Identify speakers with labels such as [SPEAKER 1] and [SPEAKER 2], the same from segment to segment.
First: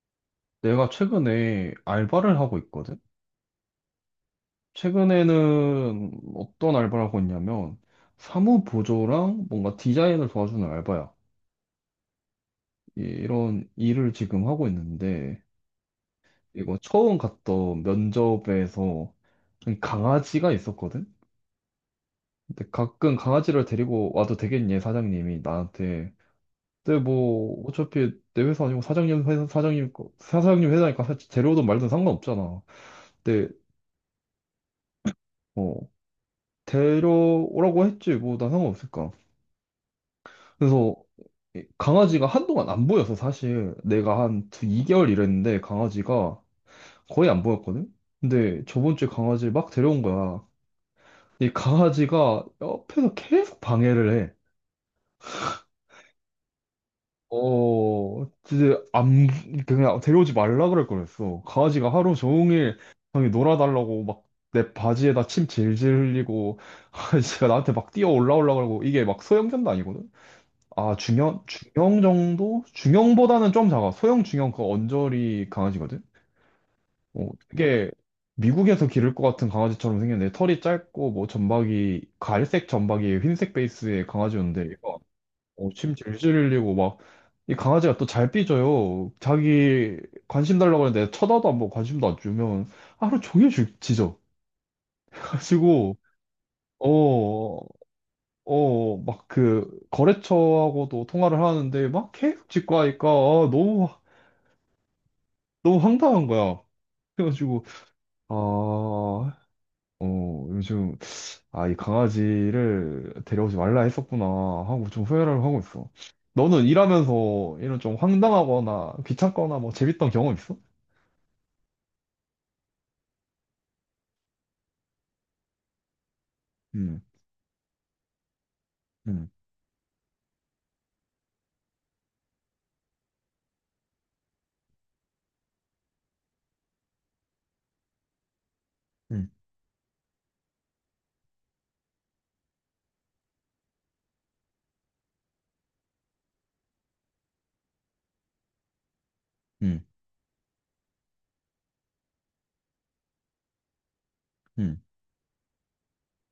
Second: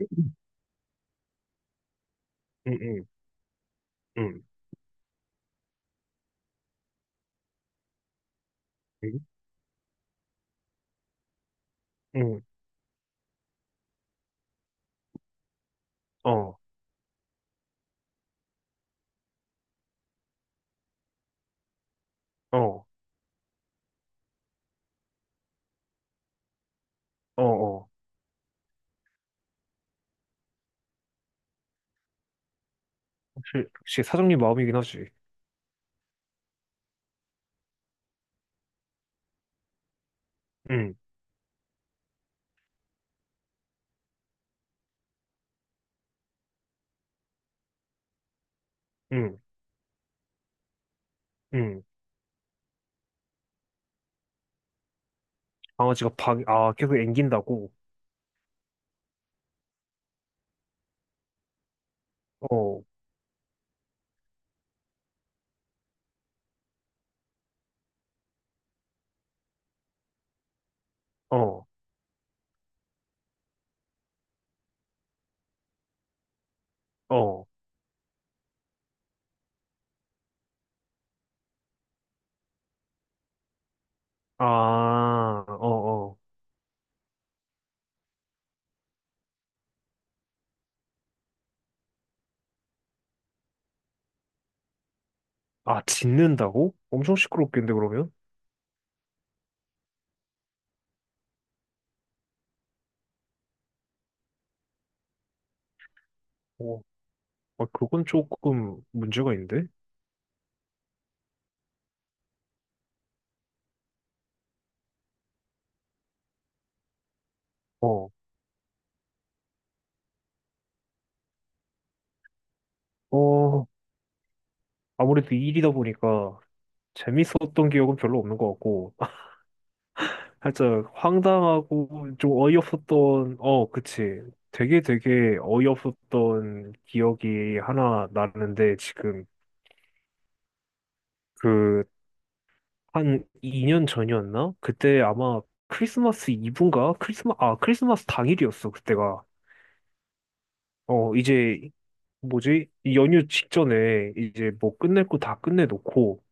[SPEAKER 1] 응,
[SPEAKER 2] 내가 최근에 알바를 하고 있거든?
[SPEAKER 1] 응,
[SPEAKER 2] 최근에는 어떤 알바를 하고 있냐면, 사무
[SPEAKER 1] 응,
[SPEAKER 2] 보조랑 뭔가 디자인을 도와주는 알바야.
[SPEAKER 1] 응,
[SPEAKER 2] 이런 일을 지금 하고 있는데,
[SPEAKER 1] 어,
[SPEAKER 2] 이거 처음 갔던 면접에서 강아지가 있었거든? 근데
[SPEAKER 1] 어,
[SPEAKER 2] 가끔 강아지를 데리고 와도 되겠니? 사장님이 나한테. 근데
[SPEAKER 1] 어,
[SPEAKER 2] 뭐,
[SPEAKER 1] 어.
[SPEAKER 2] 어차피 내 회사 아니고 사장님 회사, 사장님, 사장님 회사니까 데려오든 말든 상관없잖아. 근데
[SPEAKER 1] 역시, 역시 사장님 마음이긴 하지.
[SPEAKER 2] 뭐 데려오라고 했지 뭐 난 상관없을까
[SPEAKER 1] 응,
[SPEAKER 2] 그래서 이 강아지가 한동안 안 보여서 사실 내가 한 2개월 일했는데 강아지가 거의 안 보였거든. 근데 저번 주에
[SPEAKER 1] 응,
[SPEAKER 2] 강아지를 막 데려온 거야. 이
[SPEAKER 1] 응.
[SPEAKER 2] 강아지가 옆에서 계속 방해를 해.
[SPEAKER 1] 강아지가 방, 아, 계속 앵긴다고?
[SPEAKER 2] 어, 진짜 안, 그냥 데려오지 말라 그럴 거랬어. 강아지가 하루 종일
[SPEAKER 1] 어,
[SPEAKER 2] 형이 놀아달라고 막 내 바지에다 침 질질 흘리고, 강아지가 나한테 막 뛰어 올라오려고 그러고, 이게 막 소형견도 아니거든? 아, 중형,
[SPEAKER 1] 어,
[SPEAKER 2] 중형 정도? 중형보다는 좀 작아. 소형, 중형, 그 언저리 강아지거든? 어,
[SPEAKER 1] 어.
[SPEAKER 2] 되게 미국에서 기를 것 같은 강아지처럼 생겼는데, 털이 짧고, 뭐, 점박이, 갈색 점박이, 흰색 베이스의
[SPEAKER 1] 아,
[SPEAKER 2] 강아지였는데, 이거, 어, 침
[SPEAKER 1] 어, 어.
[SPEAKER 2] 질질 흘리고, 막, 이 강아지가 또 잘 삐져요. 자기 관심 달라고 하는데, 쳐다도 안 보고 관심도 안 주면, 하루 종일 짖어.
[SPEAKER 1] 아,
[SPEAKER 2] 가지고,
[SPEAKER 1] 짖는다고? 엄청
[SPEAKER 2] 어,
[SPEAKER 1] 시끄럽겠는데, 그러면?
[SPEAKER 2] 어, 막 그, 거래처하고도 통화를 하는데, 막 계속 짖고 하니까, 아, 너무 너무 황당한 거야.
[SPEAKER 1] 어,
[SPEAKER 2] 그래가지고
[SPEAKER 1] 아, 그건
[SPEAKER 2] 아,
[SPEAKER 1] 조금
[SPEAKER 2] 어,
[SPEAKER 1] 문제가 있는데?
[SPEAKER 2] 요즘, 아, 이 강아지를 데려오지 말라 했었구나 하고 좀 후회를 하고 있어. 너는 일하면서 이런 좀
[SPEAKER 1] 어,
[SPEAKER 2] 황당하거나 귀찮거나 뭐 재밌던 경험 있어?
[SPEAKER 1] 어. 아무래도 일이다 보니까
[SPEAKER 2] 음,
[SPEAKER 1] 재밌었던 기억은 별로 없는 것 같고,
[SPEAKER 2] 음,
[SPEAKER 1] 살짝 황당하고 좀 어이없었던, 어, 그치. 되게 되게 어이없었던 기억이 하나 나는데 지금,
[SPEAKER 2] 음,
[SPEAKER 1] 그 한 2년 전이었나? 그때 아마 크리스마스 이브인가? 크리스마스 당일이었어, 그때가.
[SPEAKER 2] 음,
[SPEAKER 1] 어, 이제 뭐지? 이 연휴 직전에 이제 뭐
[SPEAKER 2] 음,
[SPEAKER 1] 끝낼 거 다 끝내놓고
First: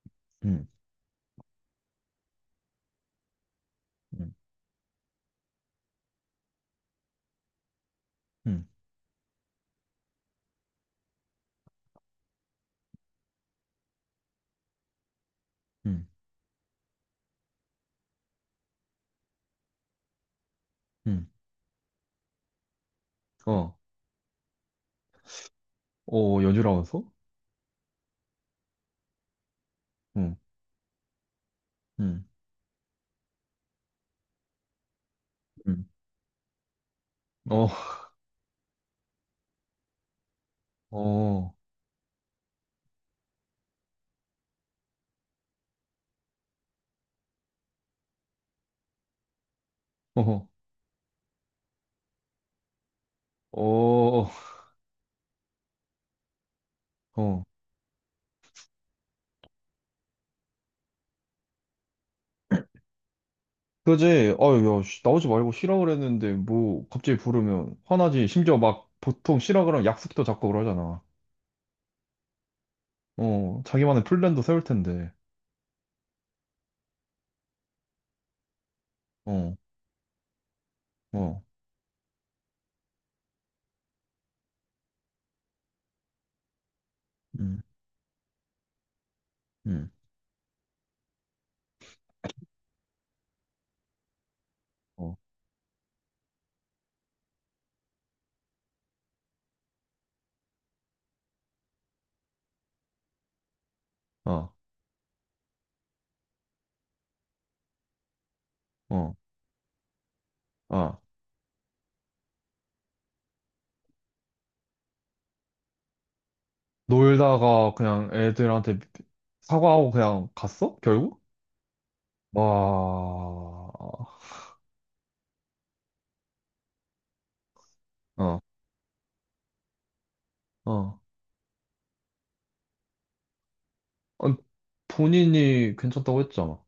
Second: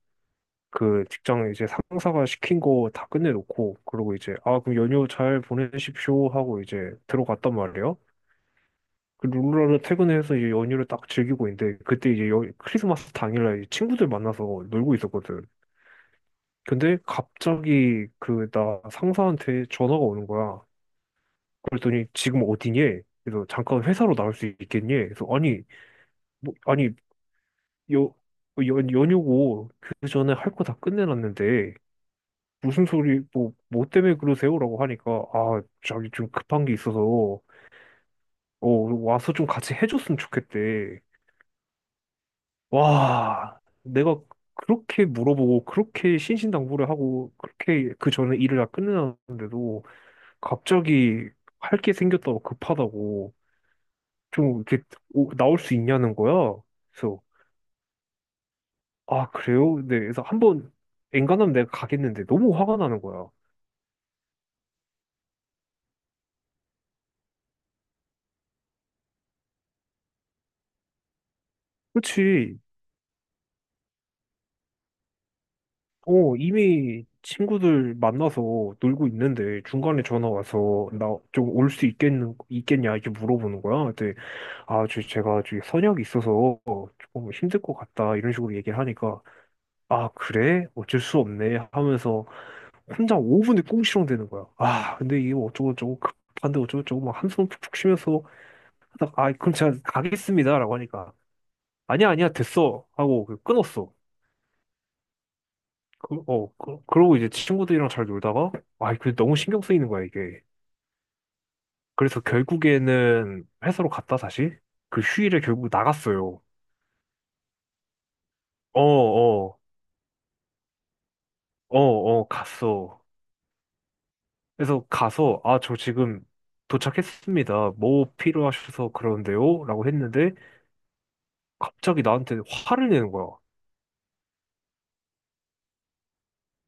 [SPEAKER 2] 음,
[SPEAKER 1] 그 직장 이제 상사가 시킨 거 다 끝내놓고 그러고
[SPEAKER 2] 음,
[SPEAKER 1] 이제, 아, 그럼 연휴 잘 보내십시오 하고 이제 들어갔단 말이야.
[SPEAKER 2] 음,
[SPEAKER 1] 그 룰루라도 퇴근해서 이제 연휴를 딱 즐기고 있는데 그때 이제 크리스마스 당일날 이제 친구들 만나서 놀고 있었거든.
[SPEAKER 2] 음,
[SPEAKER 1] 근데 갑자기 그 나 상사한테 전화가 오는 거야.
[SPEAKER 2] 음.
[SPEAKER 1] 그랬더니 지금 어디니? 그래서
[SPEAKER 2] 어,
[SPEAKER 1] 잠깐 회사로 나올 수 있겠니? 그래서 아니,
[SPEAKER 2] 어,
[SPEAKER 1] 뭐 아니
[SPEAKER 2] 연주라면서?
[SPEAKER 1] 여 연, 연휴고 그 전에
[SPEAKER 2] 응,
[SPEAKER 1] 할 거 다 끝내놨는데
[SPEAKER 2] 응,
[SPEAKER 1] 무슨 소리, 뭐 때문에 그러세요라고 하니까, 아
[SPEAKER 2] 응,
[SPEAKER 1] 저기 좀 급한 게 있어서
[SPEAKER 2] 어,
[SPEAKER 1] 어 와서 좀 같이 해줬으면 좋겠대.
[SPEAKER 2] 어,
[SPEAKER 1] 와, 내가 그렇게 물어보고, 그렇게 신신당부를 하고, 그렇게 그 전에 일을 다 끝내놨는데도,
[SPEAKER 2] 어,
[SPEAKER 1] 갑자기 할 게 생겼다고, 급하다고,
[SPEAKER 2] 어,
[SPEAKER 1] 좀 이렇게 나올 수 있냐는 거야. 그래서,
[SPEAKER 2] 어.
[SPEAKER 1] 아, 그래요? 네, 그래서 한번, 엔간하면 내가 가겠는데, 너무 화가 나는 거야.
[SPEAKER 2] 그지? 아유, 야, 씨, 나오지 말고 쉬라 그랬는데, 뭐, 갑자기 부르면 화나지. 심지어 막, 보통 쉬라 그러면 약속도 잡고 그러잖아.
[SPEAKER 1] 그치.
[SPEAKER 2] 어, 자기만의 플랜도 세울 텐데.
[SPEAKER 1] 어, 이미 친구들 만나서 놀고
[SPEAKER 2] 어,
[SPEAKER 1] 있는데, 중간에 전화 와서, 나
[SPEAKER 2] 어,
[SPEAKER 1] 좀 올 수 있겠는, 있겠냐, 이렇게 물어보는 거야. 네. 아, 저, 제가 저기 선약이 있어서 조금 힘들
[SPEAKER 2] 음,
[SPEAKER 1] 것 같다 이런 식으로 얘기를 하니까,
[SPEAKER 2] 음,
[SPEAKER 1] 아, 그래? 어쩔 수 없네 하면서 혼자 5분을 꽁시렁 대는 거야. 아,
[SPEAKER 2] 어,
[SPEAKER 1] 근데 이게 어쩌고저쩌고 급한데 어쩌고저쩌고 막 한숨 푹푹 쉬면서 하다가, 아, 그럼 제가 가겠습니다라고 하니까 아니야 아니야 됐어 하고 그 끊었어.
[SPEAKER 2] 어,
[SPEAKER 1] 그러고 이제 친구들이랑 잘 놀다가, 아,
[SPEAKER 2] 어,
[SPEAKER 1] 그 너무 신경 쓰이는 거야 이게.
[SPEAKER 2] 아.
[SPEAKER 1] 그래서 결국에는 회사로 갔다 다시 그 휴일에 결국 나갔어요.
[SPEAKER 2] 놀다가 그냥 애들한테
[SPEAKER 1] 어, 어,
[SPEAKER 2] 사과하고 그냥 갔어? 결국?
[SPEAKER 1] 어, 어,
[SPEAKER 2] 와,
[SPEAKER 1] 갔어.
[SPEAKER 2] 어,
[SPEAKER 1] 그래서 가서, 아, 저 지금 도착했습니다. 뭐 필요하셔서 그러는데요? 라고 했는데,
[SPEAKER 2] 어.
[SPEAKER 1] 갑자기 나한테 화를 내는 거야.
[SPEAKER 2] 아니, 본인이 괜찮다고 했잖아.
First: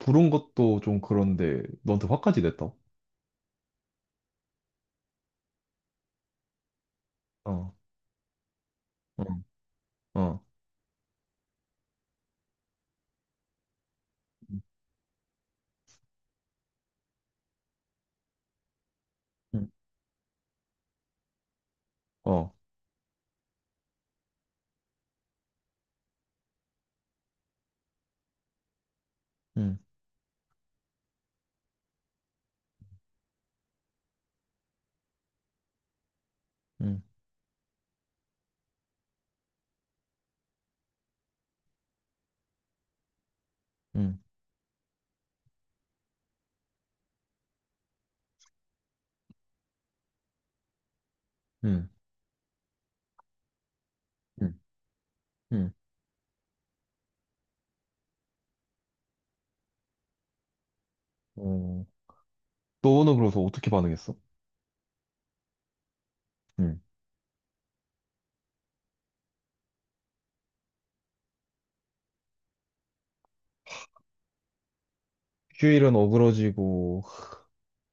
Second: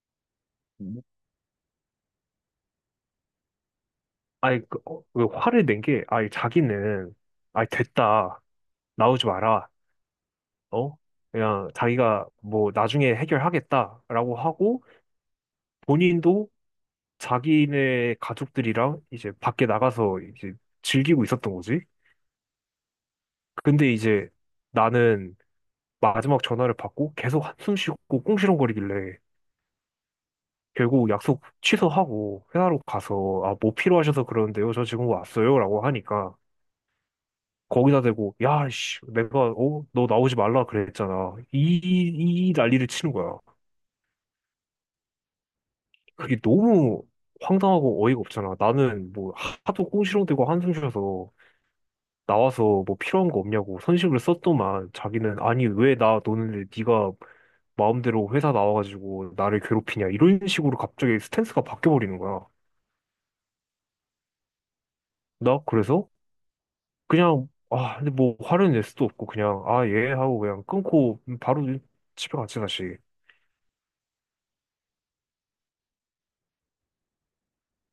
[SPEAKER 2] 부른 것도 좀
[SPEAKER 1] 음.
[SPEAKER 2] 그런데, 너한테 화까지 냈다고?
[SPEAKER 1] 아니, 그, 어, 그 화를 낸 게, 아니, 자기는, 아니,
[SPEAKER 2] 어,
[SPEAKER 1] 됐다.
[SPEAKER 2] 어,
[SPEAKER 1] 나오지 마라.
[SPEAKER 2] 어.
[SPEAKER 1] 어? 그냥 자기가 뭐 나중에 해결하겠다라고
[SPEAKER 2] 음,
[SPEAKER 1] 하고, 본인도 자기네 가족들이랑 이제 밖에 나가서 이제 즐기고 있었던 거지.
[SPEAKER 2] 어.
[SPEAKER 1] 근데 이제 나는 마지막 전화를 받고 계속 한숨 쉬고 꽁시렁거리길래,
[SPEAKER 2] 음.
[SPEAKER 1] 결국 약속 취소하고 회사로 가서, 아, 뭐 필요하셔서 그러는데요. 저 지금 왔어요. 라고 하니까
[SPEAKER 2] 음,
[SPEAKER 1] 거기다 대고, 야, 씨, 내가 어, 너 나오지 말라 그랬잖아. 이 난리를 치는 거야.
[SPEAKER 2] 음,
[SPEAKER 1] 그게 너무 황당하고 어이가 없잖아. 나는 뭐 하도 꽁시렁대고 한숨 쉬어서
[SPEAKER 2] 음,
[SPEAKER 1] 나와서 뭐 필요한 거 없냐고 선심을
[SPEAKER 2] 음,
[SPEAKER 1] 썼더만, 자기는 아니
[SPEAKER 2] 음.
[SPEAKER 1] 왜 나 노는데 네가 마음대로 회사 나와가지고 나를 괴롭히냐 이런 식으로 갑자기 스탠스가
[SPEAKER 2] 어,
[SPEAKER 1] 바뀌어버리는 거야.
[SPEAKER 2] 너는 그래서 어떻게 반응했어?
[SPEAKER 1] 나 그래서
[SPEAKER 2] 음.
[SPEAKER 1] 그냥, 아 근데 뭐 화를 낼 수도 없고 그냥 아 예 하고 그냥 끊고 바로 집에 갔지 다시.
[SPEAKER 2] 휴일은 어그러지고,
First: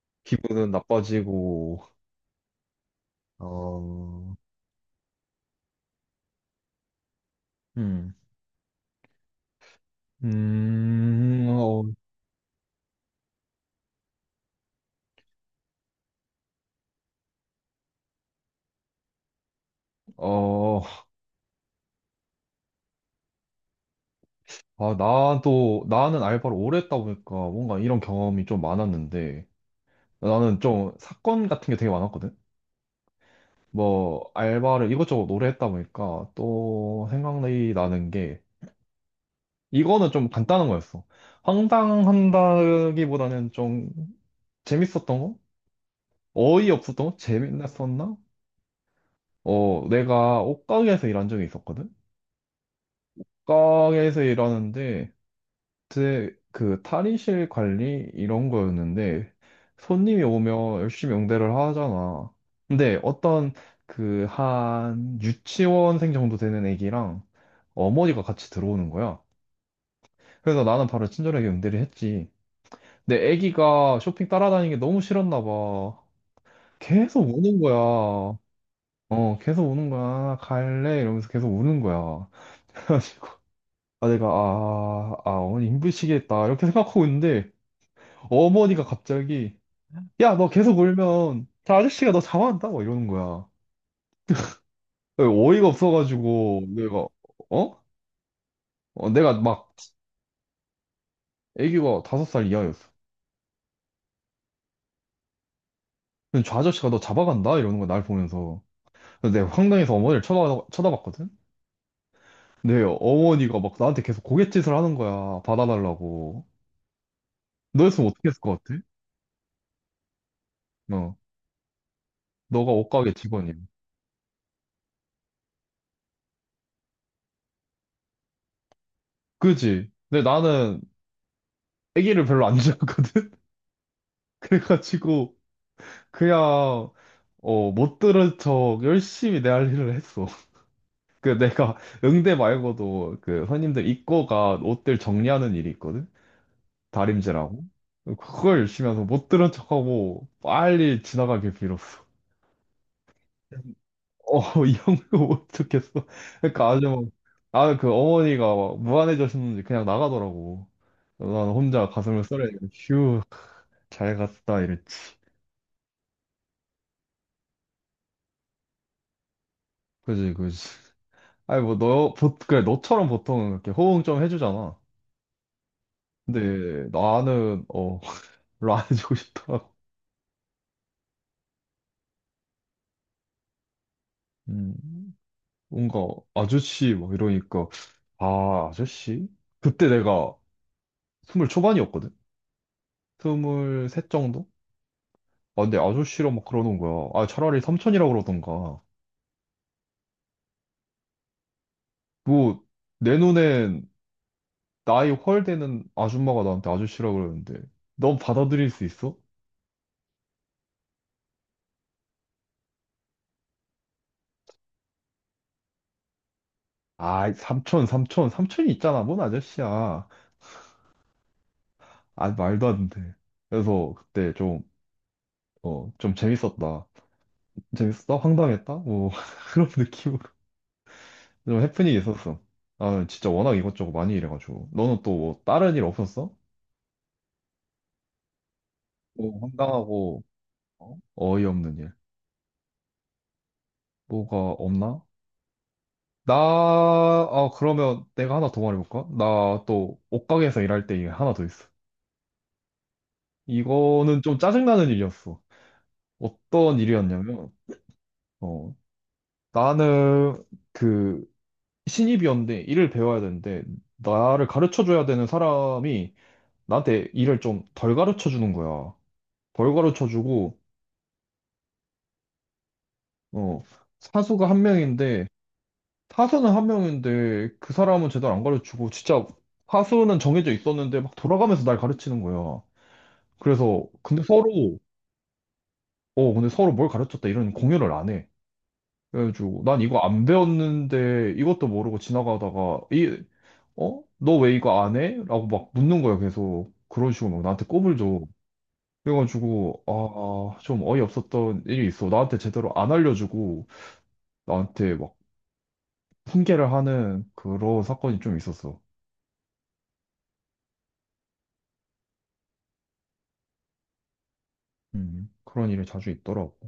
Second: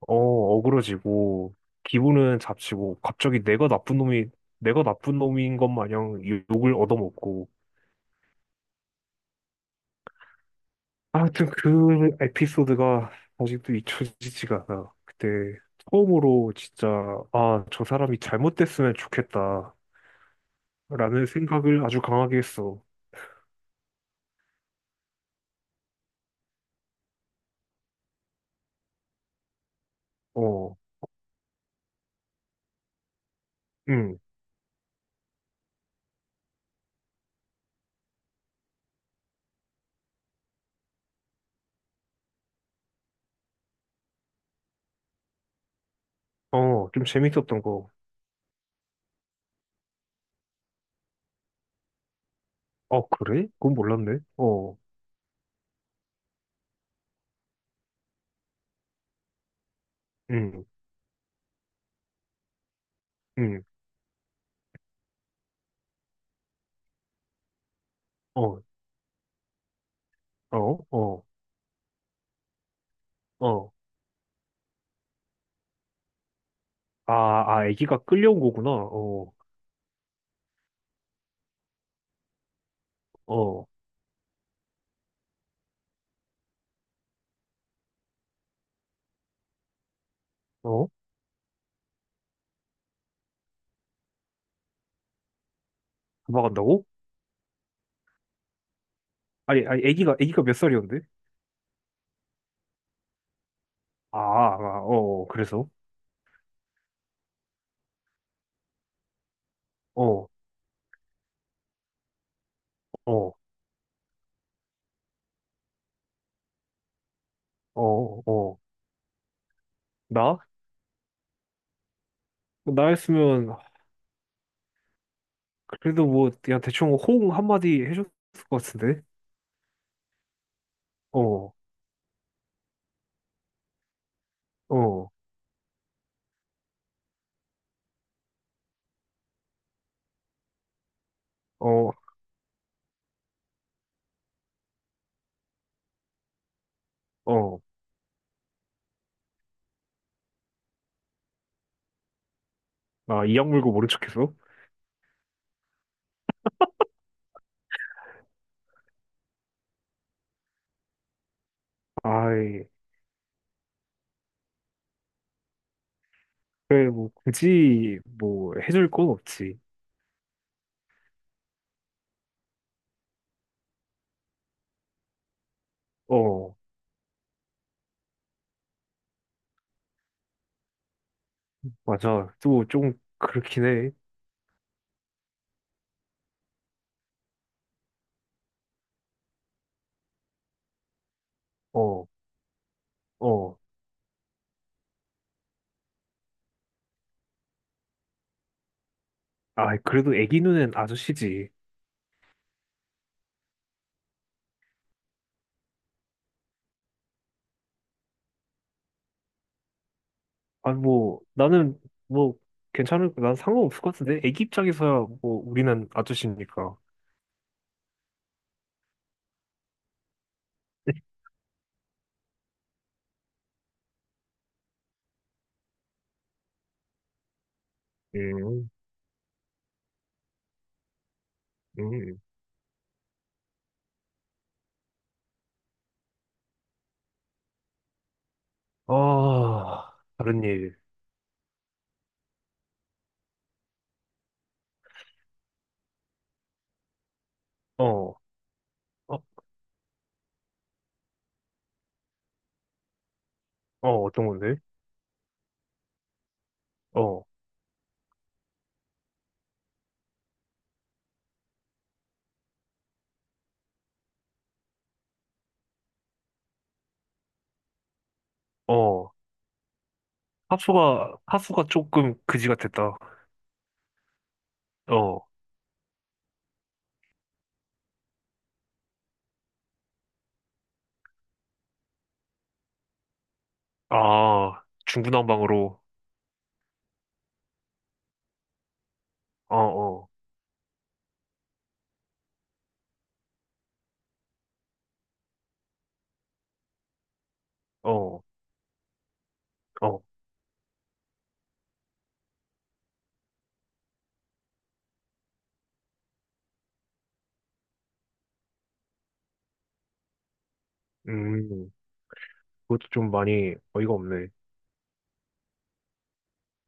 [SPEAKER 1] 어
[SPEAKER 2] 기분은
[SPEAKER 1] 어그러지고,
[SPEAKER 2] 나빠지고,
[SPEAKER 1] 기분은 잡치고, 갑자기 내가 나쁜 놈이,
[SPEAKER 2] 어,
[SPEAKER 1] 내가 나쁜 놈인 것 마냥 욕을 얻어먹고.
[SPEAKER 2] 음,
[SPEAKER 1] 하여튼
[SPEAKER 2] 어,
[SPEAKER 1] 그 에피소드가 아직도 잊혀지지가 않아. 그때 처음으로 진짜, 아 저 사람이 잘못됐으면 좋겠다
[SPEAKER 2] 어,
[SPEAKER 1] 라는 생각을 아주 강하게 했어.
[SPEAKER 2] 아, 나도, 나는 알바를 오래 했다 보니까 뭔가 이런 경험이 좀 많았는데, 나는
[SPEAKER 1] 어.
[SPEAKER 2] 좀 사건 같은 게 되게 많았거든? 뭐,
[SPEAKER 1] 응.
[SPEAKER 2] 알바를 이것저것 오래 했다 보니까 또 생각이 나는 게, 이거는 좀 간단한 거였어. 황당한다기보다는 좀 재밌었던 거?
[SPEAKER 1] 어, 좀
[SPEAKER 2] 어이없었던 거?
[SPEAKER 1] 재밌었던 거.
[SPEAKER 2] 재밌었나? 어, 내가 옷가게에서 일한 적이 있었거든?
[SPEAKER 1] 어, 그래? 그건 몰랐네.
[SPEAKER 2] 옷가게에서
[SPEAKER 1] 어.
[SPEAKER 2] 일하는데, 제, 그 탈의실 관리 이런 거였는데, 손님이
[SPEAKER 1] 응,
[SPEAKER 2] 오면 열심히 응대를 하잖아. 근데 어떤,
[SPEAKER 1] 응,
[SPEAKER 2] 그 한 유치원생 정도 되는 애기랑 어머니가 같이
[SPEAKER 1] 어,
[SPEAKER 2] 들어오는 거야. 그래서
[SPEAKER 1] 어,
[SPEAKER 2] 나는 바로
[SPEAKER 1] 어,
[SPEAKER 2] 친절하게 응대를 했지. 근데
[SPEAKER 1] 어.
[SPEAKER 2] 애기가 쇼핑 따라다니는 게 너무 싫었나 봐.
[SPEAKER 1] 아,
[SPEAKER 2] 계속 우는
[SPEAKER 1] 아, 애기가
[SPEAKER 2] 거야.
[SPEAKER 1] 끌려온 거구나. 어,
[SPEAKER 2] 어, 계속 우는 거야. 갈래? 이러면서 계속 우는 거야. 그래가지고,
[SPEAKER 1] 어,
[SPEAKER 2] 아, 내가, 아, 아, 어머니 힘드시겠다. 이렇게 생각하고 있는데, 어머니가 갑자기, 야, 너 계속
[SPEAKER 1] 어.
[SPEAKER 2] 울면, 저 아저씨가 너 잡아간다? 막 이러는 거야. 예, 어이가 없어가지고,
[SPEAKER 1] 도망간다고?
[SPEAKER 2] 내가, 어? 어, 내가
[SPEAKER 1] 아니,
[SPEAKER 2] 막,
[SPEAKER 1] 아니, 아기가 몇 살이었는데?
[SPEAKER 2] 애기가 다섯 살 이하였어.
[SPEAKER 1] 아, 아, 어, 그래서?
[SPEAKER 2] 근데 저 아저씨가 너 잡아간다? 이러는 거야, 날 보면서. 그래서 내가 황당해서 어머니를
[SPEAKER 1] 어,
[SPEAKER 2] 쳐다봤거든? 내
[SPEAKER 1] 어,
[SPEAKER 2] 어머니가 막 나한테 계속 고갯짓을 하는 거야. 받아달라고.
[SPEAKER 1] 어,
[SPEAKER 2] 너였으면 어떻게 했을
[SPEAKER 1] 어.
[SPEAKER 2] 것 같아?
[SPEAKER 1] 나?
[SPEAKER 2] 어. 너가 옷가게 직원이야.
[SPEAKER 1] 나였으면, 그래도 뭐, 그냥 대충 호응 한마디 해줬을 것 같은데?
[SPEAKER 2] 그지? 근데 나는
[SPEAKER 1] 어,
[SPEAKER 2] 애기를 별로 안 좋아하거든?
[SPEAKER 1] 어,
[SPEAKER 2] 그래가지고 그냥, 어, 못 들은 척 열심히 내 할 일을 했어. 그 내가
[SPEAKER 1] 어,
[SPEAKER 2] 응대 말고도 그 손님들 입고가 옷들 정리하는 일이 있거든?
[SPEAKER 1] 어.
[SPEAKER 2] 다림질하고. 그걸 열심히 해서 못 들은 척하고 빨리 지나가길 빌었어.
[SPEAKER 1] 아, 이악 물고 모른 척했어?
[SPEAKER 2] 어, 이 형도 못 듣겠어. 그러니까 아주 막, 아, 그 어머니가 막 무안해졌는지 그냥 나가더라고. 난 혼자 가슴을 썰어야 돼.
[SPEAKER 1] 아이,
[SPEAKER 2] 휴, 잘 갔다, 이랬지.
[SPEAKER 1] 그래, 뭐, 굳이, 뭐, 해줄 건 없지.
[SPEAKER 2] 그지, 그지. 아니, 뭐, 너, 보, 그래, 너처럼 보통은 이렇게 호응 좀 해주잖아.
[SPEAKER 1] 어,
[SPEAKER 2] 근데 나는, 어, 별로 안 해주고 싶더라고.
[SPEAKER 1] 맞아. 또, 좀, 그렇긴 해.
[SPEAKER 2] 음, 뭔가, 아저씨, 막 이러니까, 아, 아저씨? 그때 내가 스물
[SPEAKER 1] 어,
[SPEAKER 2] 초반이었거든?
[SPEAKER 1] 어.
[SPEAKER 2] 스물셋 정도? 아, 근데 아저씨라 막 그러는 거야. 아, 차라리 삼촌이라 그러던가.
[SPEAKER 1] 아, 그래도 애기 눈엔 아저씨지.
[SPEAKER 2] 뭐, 내 눈엔 나이 헐되는 아줌마가 나한테 아저씨라 그러는데, 넌 받아들일 수 있어?
[SPEAKER 1] 아, 뭐, 나는, 뭐, 괜찮을, 난 상관없을 것 같은데? 애기 입장에서야, 뭐, 우리는 아저씨니까.
[SPEAKER 2] 아, 삼촌, 삼촌, 삼촌이 있잖아. 뭔 아저씨야. 아, 말도 안 돼. 그래서 그때 좀, 어, 좀 재밌었다. 재밌었다?
[SPEAKER 1] 음,
[SPEAKER 2] 황당했다? 뭐, 그런 느낌으로. 좀 해프닝이
[SPEAKER 1] 음.
[SPEAKER 2] 있었어. 아, 진짜 워낙 이것저것 많이 일해가지고. 너는 또 뭐, 다른 일 없었어? 뭐,
[SPEAKER 1] 아,
[SPEAKER 2] 황당하고,
[SPEAKER 1] 다른 일.
[SPEAKER 2] 어? 어이없는 일. 뭐가 없나? 나, 아, 그러면
[SPEAKER 1] 어,
[SPEAKER 2] 내가 하나 더 말해볼까?
[SPEAKER 1] 어,
[SPEAKER 2] 나 또 옷가게에서 일할 때 이게 하나 더 있어.
[SPEAKER 1] 어,
[SPEAKER 2] 이거는
[SPEAKER 1] 어떤
[SPEAKER 2] 좀
[SPEAKER 1] 건데?
[SPEAKER 2] 짜증나는 일이었어. 어떤
[SPEAKER 1] 어,
[SPEAKER 2] 일이었냐면, 어, 나는 그 신입이었는데 일을 배워야 되는데, 나를 가르쳐줘야 되는 사람이 나한테 일을 좀 덜 가르쳐주는 거야.
[SPEAKER 1] 어.
[SPEAKER 2] 덜 가르쳐주고,
[SPEAKER 1] 하수가 조금 그지 같았다.
[SPEAKER 2] 어, 사수가 한
[SPEAKER 1] 어,
[SPEAKER 2] 명인데, 사수는 한 명인데 그 사람은 제대로 안 가르치고, 진짜 사수는 정해져 있었는데 막 돌아가면서 날 가르치는 거야. 그래서 근데
[SPEAKER 1] 아,
[SPEAKER 2] 서로,
[SPEAKER 1] 중구난방으로.
[SPEAKER 2] 어, 근데 서로 뭘 가르쳤다 이런 공유를 안 해.
[SPEAKER 1] 어,
[SPEAKER 2] 그래가지고 난 이거
[SPEAKER 1] 어,
[SPEAKER 2] 안 배웠는데 이것도 모르고 지나가다가 이, 어? 너 왜 이거 안 해? 라고 막 묻는 거야. 계속 그런 식으로 막 나한테 꼽을 줘.
[SPEAKER 1] 어,
[SPEAKER 2] 그래가지고
[SPEAKER 1] 어.
[SPEAKER 2] 아 좀 어이없었던 일이 있어. 나한테 제대로 안 알려주고 나한테 막 훈계를 하는 그런 사건이 좀 있었어.
[SPEAKER 1] 음, 그것도 좀 많이 어이가 없네.
[SPEAKER 2] 그런 일이 자주 있더라고.